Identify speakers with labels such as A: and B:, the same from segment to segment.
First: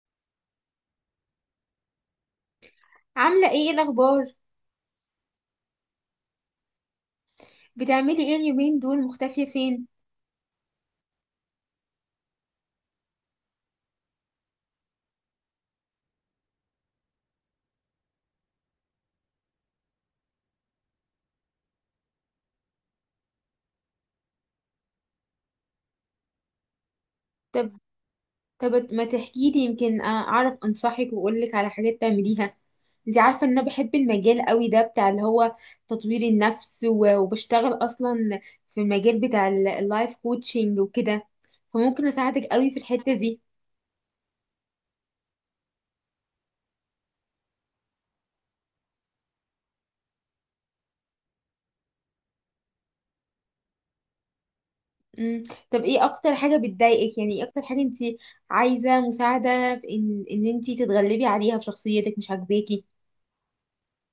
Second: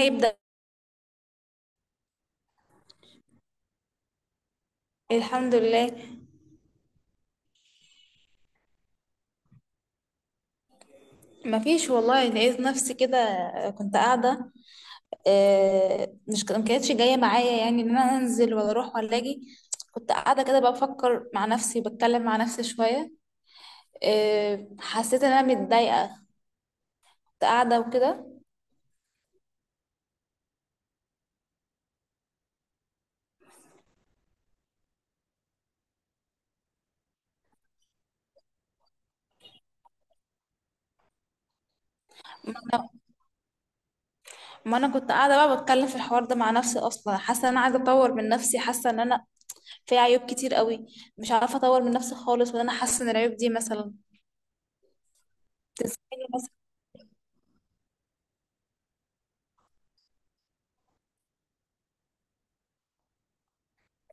A: هيبدأ.
B: عاملة ايه الأخبار؟
A: الحمد لله.
B: بتعملي ايه اليومين دول مختفية فين؟
A: مفيش والله، لقيت نفسي كده. كنت قاعدة. مش ما كانتش جاية معايا، يعني ان انا انزل ولا اروح ولا اجي. كنت قاعدة كده بقى، بفكر مع نفسي، بتكلم مع نفسي شوية. حسيت ان انا متضايقة. كنت
B: طب
A: قاعدة وكده.
B: طب ما تحكيلي يمكن أعرف أنصحك وأقولك على حاجات تعمليها. انتي عارفة ان انا بحب المجال قوي ده بتاع اللي هو تطوير النفس وبشتغل اصلا في المجال بتاع اللايف كوتشنج وكده، فممكن اساعدك قوي في الحتة دي.
A: ما انا كنت قاعدة بقى بتكلم في الحوار ده مع نفسي، اصلا حاسة ان انا عايزة اطور من نفسي، حاسة ان انا في عيوب كتير قوي. مش عارفة اطور من نفسي خالص، وان انا حاسة ان العيوب دي مثلا
B: مم. طب ايه
A: تنصحيني.
B: اكتر حاجة بتضايقك، يعني ايه اكتر حاجة انتي عايزة مساعدة في ان انتي تتغلبي عليها في شخصيتك مش عاجباكي؟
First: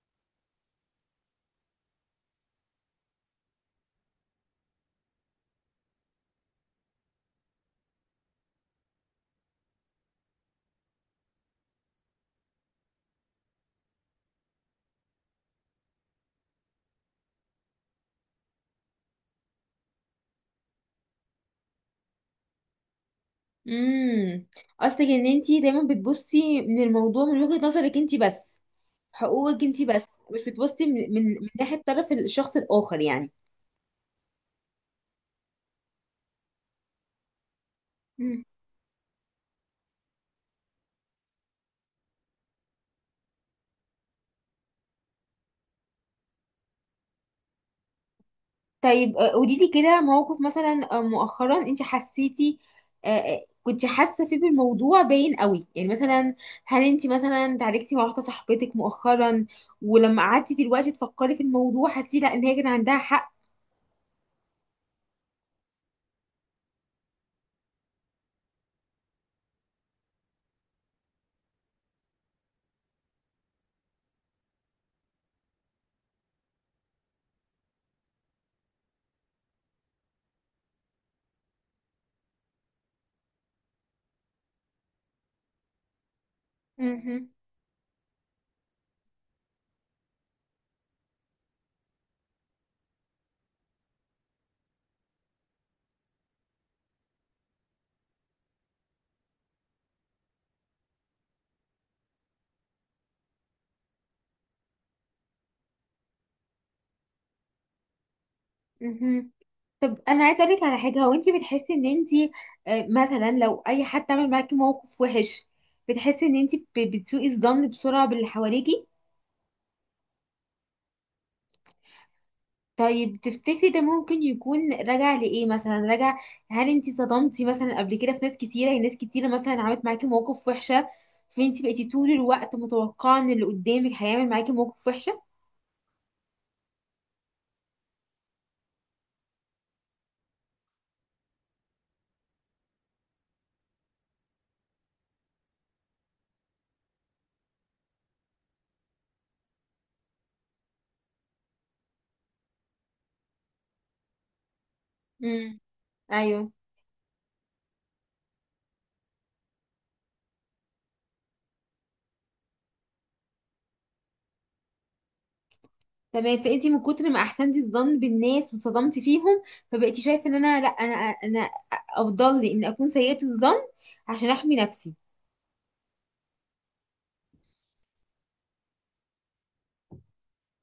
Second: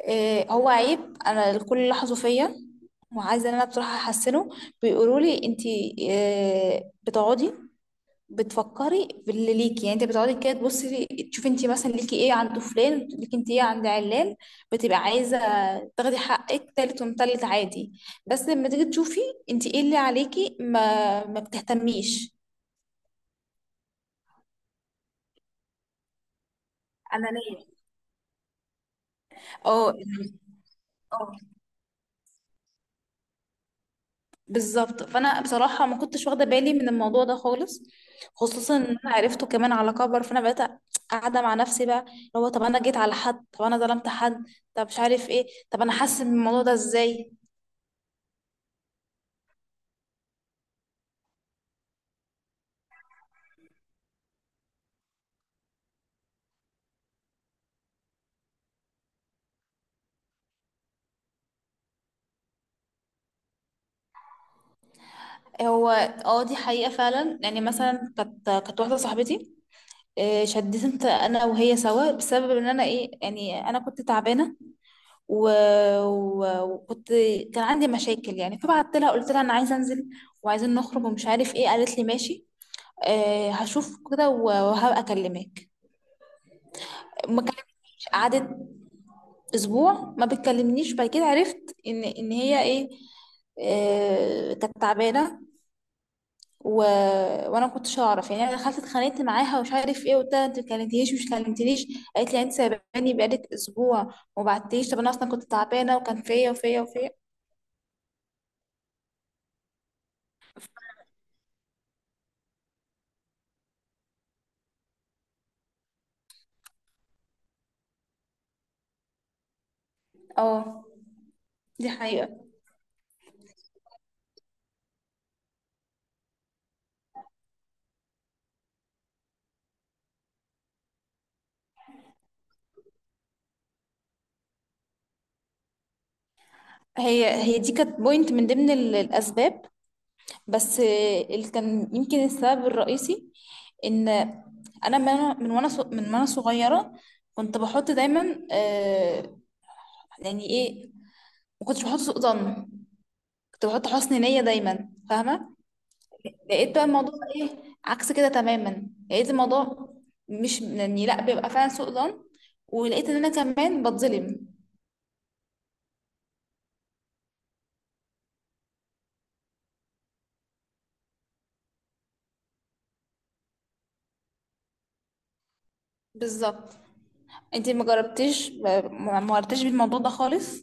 A: إيه هو عيب انا الكل لاحظه فيا، وعايزه ان انا بصراحه احسنه. بيقولوا لي: انت إيه بتقعدي بتفكري باللي ليكي؟ يعني انت بتقعدي كده تبصي تشوفي انت مثلا ليكي ايه عند فلان، ليكي انت ايه عند علان. بتبقى عايزه تاخدي حقك تالت ومتلت عادي، بس لما تيجي تشوفي انت ايه اللي عليكي ما بتهتميش.
B: امم قصدك ان انتي دايما بتبصي من الموضوع من
A: انانيه.
B: وجهة نظرك انتي بس، حقوقك انتي بس، مش بتبصي من
A: اه،
B: ناحية طرف الشخص الآخر يعني.
A: بالظبط، فانا بصراحه ما كنتش واخده بالي من الموضوع ده خالص.
B: مم.
A: خصوصا ان انا عرفته كمان على كبر، فانا بقيت قاعده مع نفسي بقى، اللي هو طب انا جيت على حد؟ طب انا ظلمت حد؟ طب مش عارف ايه، طب انا حاسه من الموضوع ده ازاي؟
B: طيب، قولي لي كده موقف مثلا مؤخرا انتي حسيتي، كنتي حاسة فيه بالموضوع باين قوي، يعني مثلا هل انتي مثلا تعاركتي مع واحدة صاحبتك مؤخرا، ولما قعدتي دلوقتي تفكري في الموضوع حسيتي لا ان هي كان عندها
A: هو، اه، دي حقيقه فعلا، يعني مثلا كانت واحده صاحبتي. شديت انا وهي سوا بسبب ان انا، ايه يعني، انا كنت تعبانه، و... وكنت كان عندي مشاكل يعني، فبعت لها قلت لها انا عايزه انزل وعايزين نخرج ومش عارف ايه، قالت لي ماشي، هشوف كده وهبقى اكلمك.
B: حق؟
A: ما كلمتنيش، قعدت اسبوع ما بتكلمنيش، بعد كده عرفت ان هي ايه، كانت تعبانه، و... وانا ما كنتش اعرف، يعني انا دخلت اتخانقت معاها ومش عارف ايه، قلت لها انت ما كلمتنيش مش كلمتنيش. قالت لي يعني انت سايباني بقالك اسبوع وما بعتليش، طب انا اصلا كنت تعبانه وكان فيا وفيا وفيا.
B: مهم. طب انا عايزه اقول لك على حاجه، هو انت بتحسي ان انت مثلا لو اي حد عمل معاكي موقف وحش بتحسي ان انت بتسوقي الظن بسرعه باللي حواليكي؟
A: اه، دي حقيقه.
B: طيب تفتكري ده ممكن يكون راجع لايه؟ مثلا هل انت صدمتي مثلا قبل كده في ناس كتيره، يعني ناس كتيره مثلا عملت معاكي مواقف وحشه فانت بقيتي طول الوقت متوقعه ان اللي قدامك هيعمل معاكي موقف وحشه؟
A: هي دي كانت بوينت من ضمن الاسباب، بس اللي كان يمكن السبب الرئيسي ان انا من من من وانا صغيره كنت بحط دايما، يعني ايه، ما كنتش بحط سوء ظن، كنت بحط حسن نيه دايما،
B: امم.
A: فاهمه.
B: ايوه.
A: لقيت بقى الموضوع ايه، عكس كده تماما، لقيت الموضوع مش يعني، لا، بيبقى فعلا سوء ظن، ولقيت ان انا كمان بتظلم.
B: تمام، فانتي من كتر ما احسنتي الظن بالناس واتصدمتي فيهم فبقيتي شايفه ان انا لا، انا افضل لي ان اكون سيئه الظن عشان احمي نفسي.
A: بالظبط. انتي ما جربتيش، ما مرتيش بالموضوع ده خالص؟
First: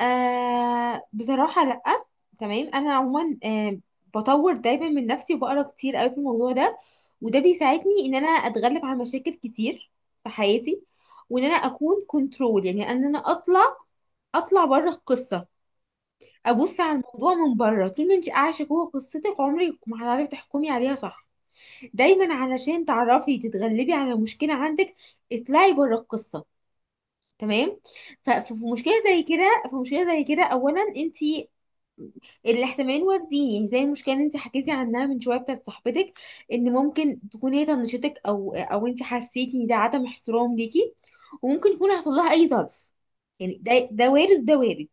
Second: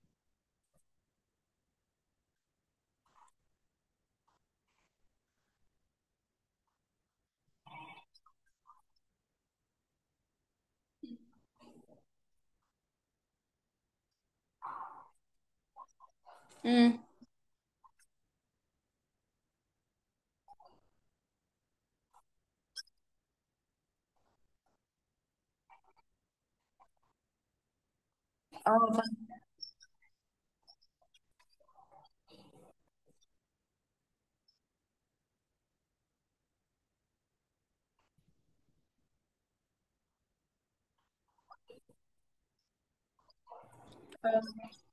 B: آه بصراحه لا. تمام، انا عموما بطور دايما من نفسي وبقرا كتير قوي في الموضوع ده، وده بيساعدني ان انا اتغلب على مشاكل كتير في حياتي، وان انا اكون كنترول، يعني ان انا اطلع بره القصه، ابص
A: امم.
B: على الموضوع من بره. طول ما انت عايشه جوه قصتك عمرك ما هتعرفي تحكمي عليها صح. دايما علشان تعرفي تتغلبي على مشكلة عندك اطلعي بره القصة، تمام؟ ففي
A: اه،
B: مشكلة زي
A: فاهمة.
B: كده، في مشكلة زي كده اولا انتي الاحتمالين واردين، يعني زي المشكلة اللي انتي حكيتي عنها من شوية بتاعت صاحبتك، ان ممكن تكون هي طنشتك، او انتي حسيتي ان ده عدم احترام ليكي، وممكن يكون حصل لها اي ظرف. يعني ده وارد، ده وارد.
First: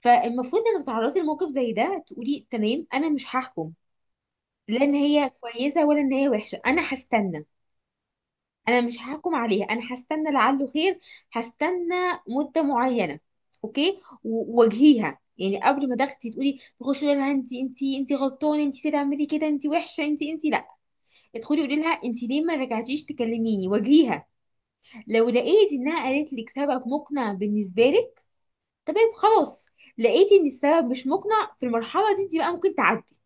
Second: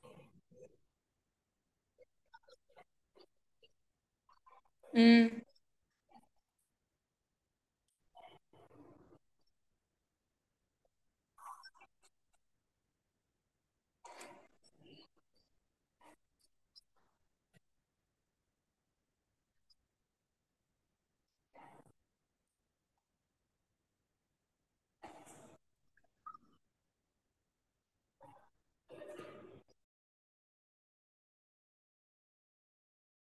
B: فالمفروض لما تتعرضي لموقف زي ده تقولي تمام، انا مش هحكم لا ان هي
A: امم.
B: كويسة ولا ان هي وحشة، انا هستنى. انا مش هحكم عليها، انا هستنى لعله خير، هستنى مده معينه، اوكي؟ وواجهيها، يعني قبل ما تاخدي تقولي تخشي تقولي لها انت غلطانه، انت تعملي كده، انت وحشه، انت لا، ادخلي قولي لها انت ليه ما رجعتيش تكلميني، واجهيها. لو لقيتي انها قالت لك سبب مقنع بالنسبه لك تمام خلاص، لقيتي ان السبب مش مقنع في المرحله دي انت بقى ممكن تعدي.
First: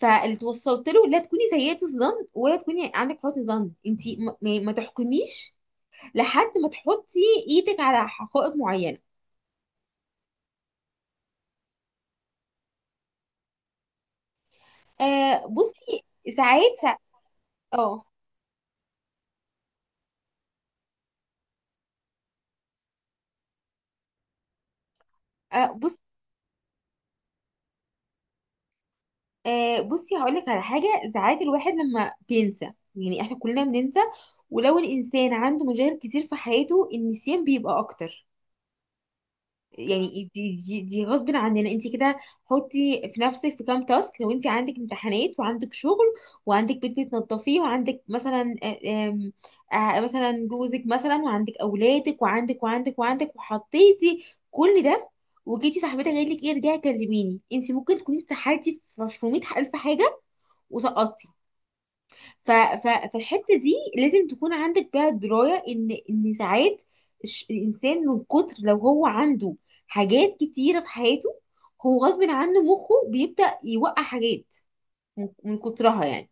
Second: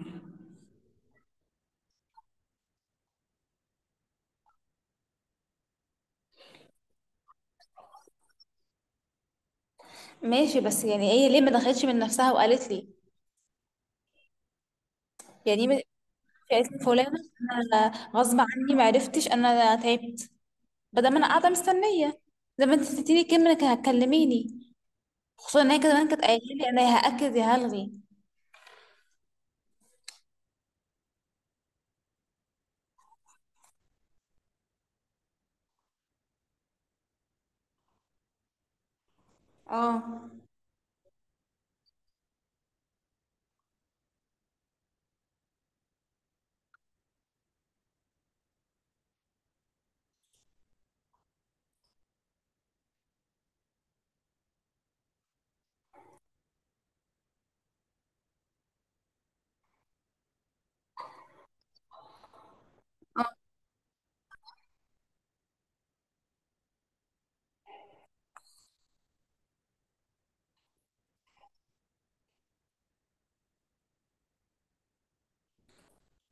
B: فاللي توصلت له لا تكوني سيئة الظن ولا تكوني عندك حسن ظن، انت ما تحكميش لحد ما تحطي ايدك على حقائق معينه.
A: ماشي، بس يعني هي ليه ما دخلتش من نفسها وقالت لي؟ يعني ما-
B: بصي،
A: قالت
B: ساعات
A: لي:
B: سا...
A: فلانة،
B: اه
A: انا غصب عني، ما عرفتش، انا تعبت، بدل ما انا قاعدة مستنية زي ما انت اديتيني كلمة انك هتكلميني. خصوصا
B: آه،
A: ان هي
B: بص.
A: كمان كانت قايلة لي: انا يا هأكد يا هلغي.
B: بصي هقول لك على حاجه، ساعات الواحد لما بينسى، يعني احنا كلنا بننسى، ولو الانسان عنده مشاغل كتير في حياته النسيان بيبقى اكتر،
A: اه.
B: يعني دي غصب عننا انت كده. حطي في نفسك في كام تاسك، لو انت عندك امتحانات وعندك شغل وعندك بيت بتنظفيه وعندك مثلا، آه، آم، آه، مثلا جوزك مثلا وعندك اولادك وعندك وعندك وعندك وحطيتي كل ده، وجيتي صاحبتك قالت لك ايه ارجعي كلميني، انت ممكن تكوني استحالتي في 100,000 حاجه وسقطتي. ف... ف... فالحته دي لازم تكون عندك بيها درايه، ان ساعات الانسان من كتر لو هو عنده حاجات كتيره في حياته هو غصب عنه مخه بيبدا يوقع حاجات من كترها يعني.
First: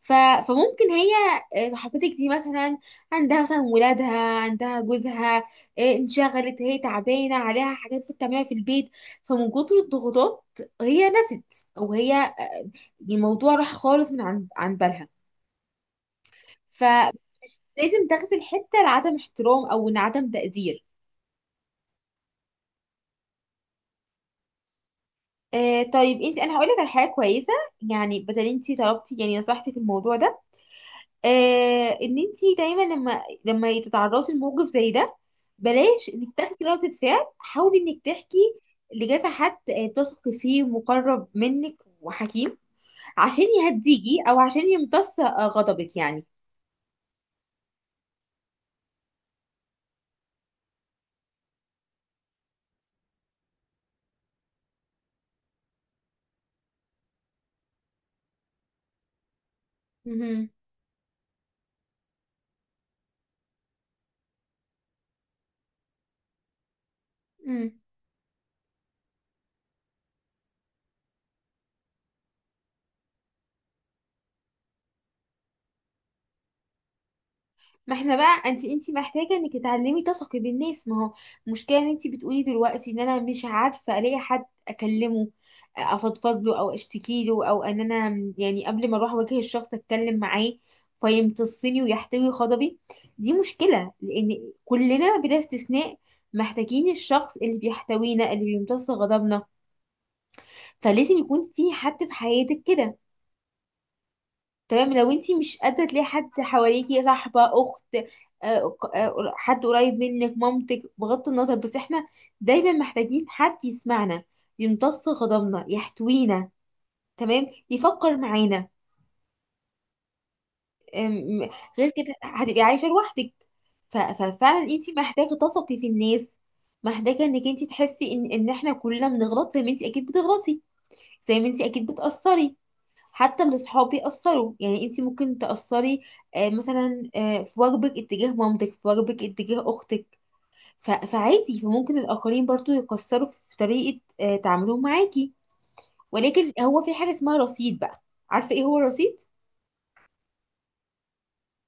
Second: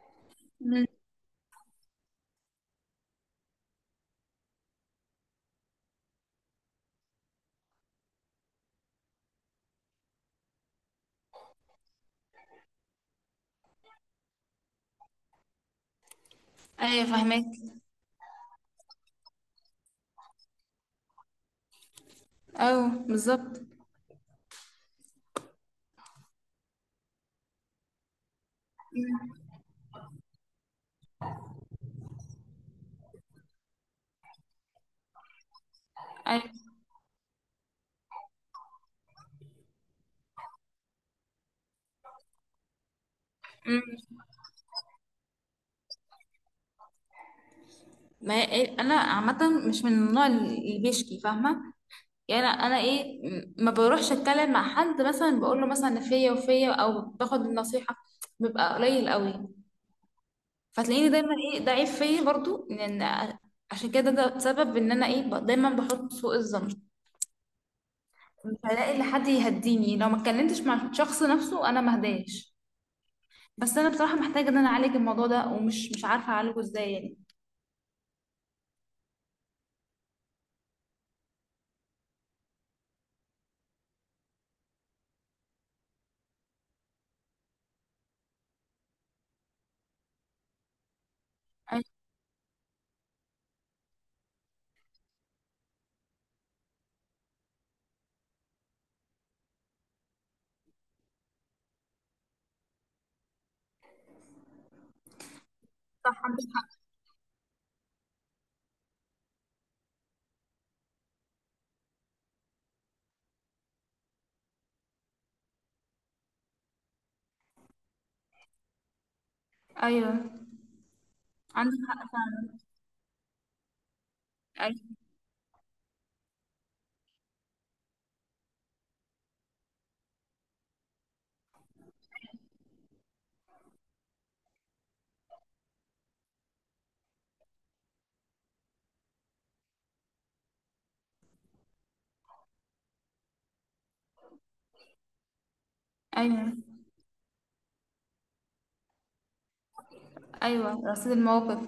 B: ف...
A: مم.
B: فممكن هي، صاحبتك دي مثلا عندها مثلا ولادها، عندها جوزها، انشغلت، هي تعبانه، عليها حاجات لسه بتعملها في البيت، فمن كتر الضغوطات هي نست، او هي الموضوع راح خالص من عن بالها.
A: ايوه، فاهمك.
B: فلازم تغزل حته لعدم احترام، او إن عدم تقدير.
A: ايوه بالظبط.
B: طيب انت، انا هقول لك على حاجه كويسه، يعني بدل انت طلبتي يعني نصحتي في الموضوع ده، ان انت دايما لما تتعرضي لموقف زي ده بلاش انك
A: أيوة.
B: تاخدي ردة فعل، حاولي انك تحكي لجاز حد بتثقي فيه ومقرب منك وحكيم، عشان
A: مم.
B: يهديكي او عشان يمتص غضبك يعني.
A: ما هي- إيه، انا عامة مش من النوع اللي بيشكي، فاهمة. يعني انا ما بروحش اتكلم مع حد، مثلا بقول له مثلا فيا وفيا، او باخد النصيحه، بيبقى قليل قوي.
B: مهم.
A: فتلاقيني دايما ده عيب فيا برضو، لان عشان كده، ده سبب ان انا دايما بحط سوء الظن.
B: مم.
A: مش هلاقي لحد يهديني، لو ما اتكلمتش مع الشخص نفسه انا ما اهداش. بس انا بصراحه محتاجه ان انا اعالج الموضوع ده، ومش مش عارفه اعالجه ازاي يعني.
B: ما احنا بقى، انت محتاجه انك تتعلمي تثقي بالناس. ما هو المشكله ان انت بتقولي دلوقتي ان انا مش عارفه الاقي حد اكلمه افضفض له او اشتكي له، او ان انا يعني قبل ما اروح اواجه الشخص اتكلم معاه فيمتصني
A: أي-
B: ويحتوي غضبي. دي مشكله، لان كلنا بلا استثناء محتاجين الشخص اللي بيحتوينا، اللي بيمتص غضبنا، فلازم يكون في حد في حياتك كده، تمام؟ لو انتي مش قادرة تلاقي حد حواليكي صاحبة، أخت، حد قريب منك، مامتك، بغض النظر، بس احنا دايما محتاجين حد يسمعنا، يمتص غضبنا، يحتوينا، تمام، يفكر معانا.
A: ايوه،
B: أم،
A: عندك
B: غير
A: حق
B: كده
A: فعلا.
B: هتبقي عايشة لوحدك. ففعلا انتي
A: أي-
B: محتاجة تثقي في الناس، محتاجة انك انتي تحسي ان احنا كلنا بنغلط زي ما انتي اكيد بتغلطي، زي ما انتي اكيد بتأثري، حتى اللي صحابي أثروا، يعني انتي ممكن تأثري، مثلا في واجبك اتجاه مامتك، في واجبك اتجاه أختك. فعادي، فممكن الآخرين برضو يقصروا في طريقة تعاملهم معاكي،
A: ايوه.
B: ولكن هو في حاجة اسمها رصيد بقى. عارفة ايه هو الرصيد؟
A: ايوه، رصيد المواقف.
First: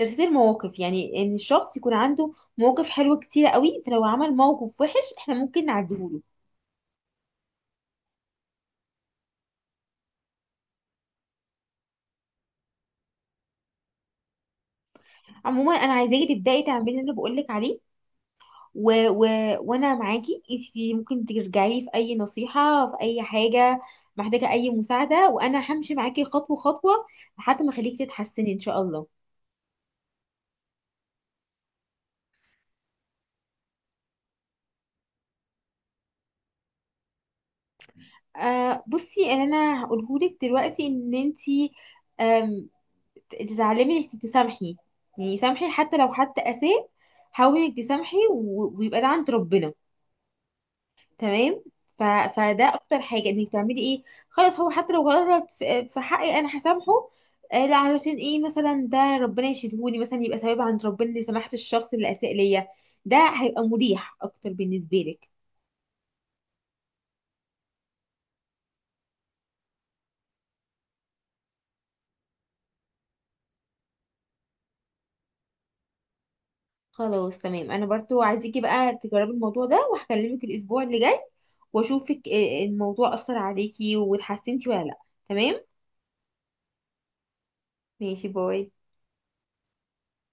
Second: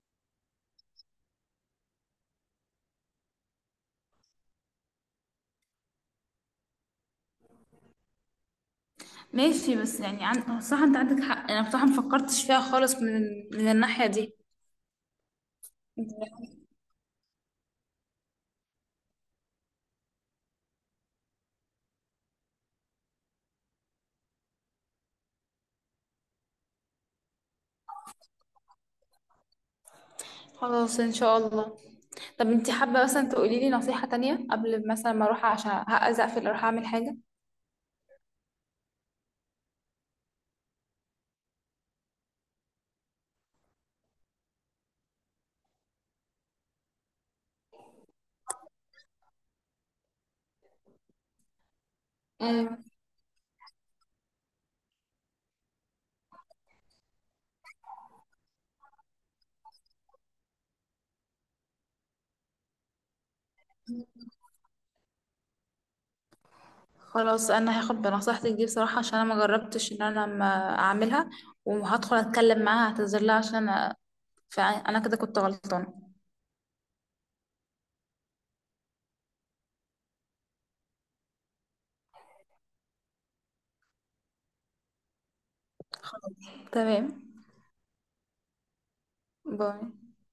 B: رصيد المواقف، يعني ان الشخص يكون عنده مواقف حلوة كتيرة قوي، فلو عمل موقف وحش احنا ممكن نعديهوله.
A: ماشي، بس يعني صح، انت عندك حق، انا بصراحة مفكرتش فيها خالص من الناحية دي.
B: عموما انا عايزاكي تبدأي تعملي اللي بقولك عليه، و... و... وانا معاكي. انتي ممكن ترجعي لي في اي نصيحه، في اي حاجه محتاجه اي مساعده، وانا همشي معاكي خطوه خطوه لحد ما اخليكي تتحسني ان شاء الله.
A: خلاص، ان شاء الله. طب انت حابة مثلا تقولي لي نصيحة تانية قبل مثلا ما اروح، عشان هقز اقفل اروح اعمل حاجة؟
B: بصي، اللي انا هقولهولك دلوقتي ان انتي، آم، تتعلمي انك تسامحي، يعني سامحي حتى لو حد اساء، حاولي انك تسامحي، ويبقى ده عند ربنا، تمام. ف... فده
A: ايوه،
B: اكتر حاجه انك تعملي ايه، خلاص، هو حتى لو غلط في حقي انا هسامحه. لا علشان ايه مثلا؟ ده ربنا يشيلهولي، مثلا يبقى ثواب عند ربنا اللي سمحت الشخص اللي اساء ليا. ده هيبقى مريح اكتر بالنسبه لك.
A: خلاص، انا هاخد بنصيحتك دي بصراحة، عشان انا ما جربتش ان انا ما اعملها، وهدخل اتكلم معاها اعتذر لها عشان فانا كده كنت غلطانة.
B: خلاص تمام، انا برضو عايزاكي بقى تجربي الموضوع ده، وهكلمك الاسبوع اللي جاي واشوفك، الموضوع اثر عليكي واتحسنتي ولا لا، تمام.
A: تمام.
B: ماشي، باي.
A: باي.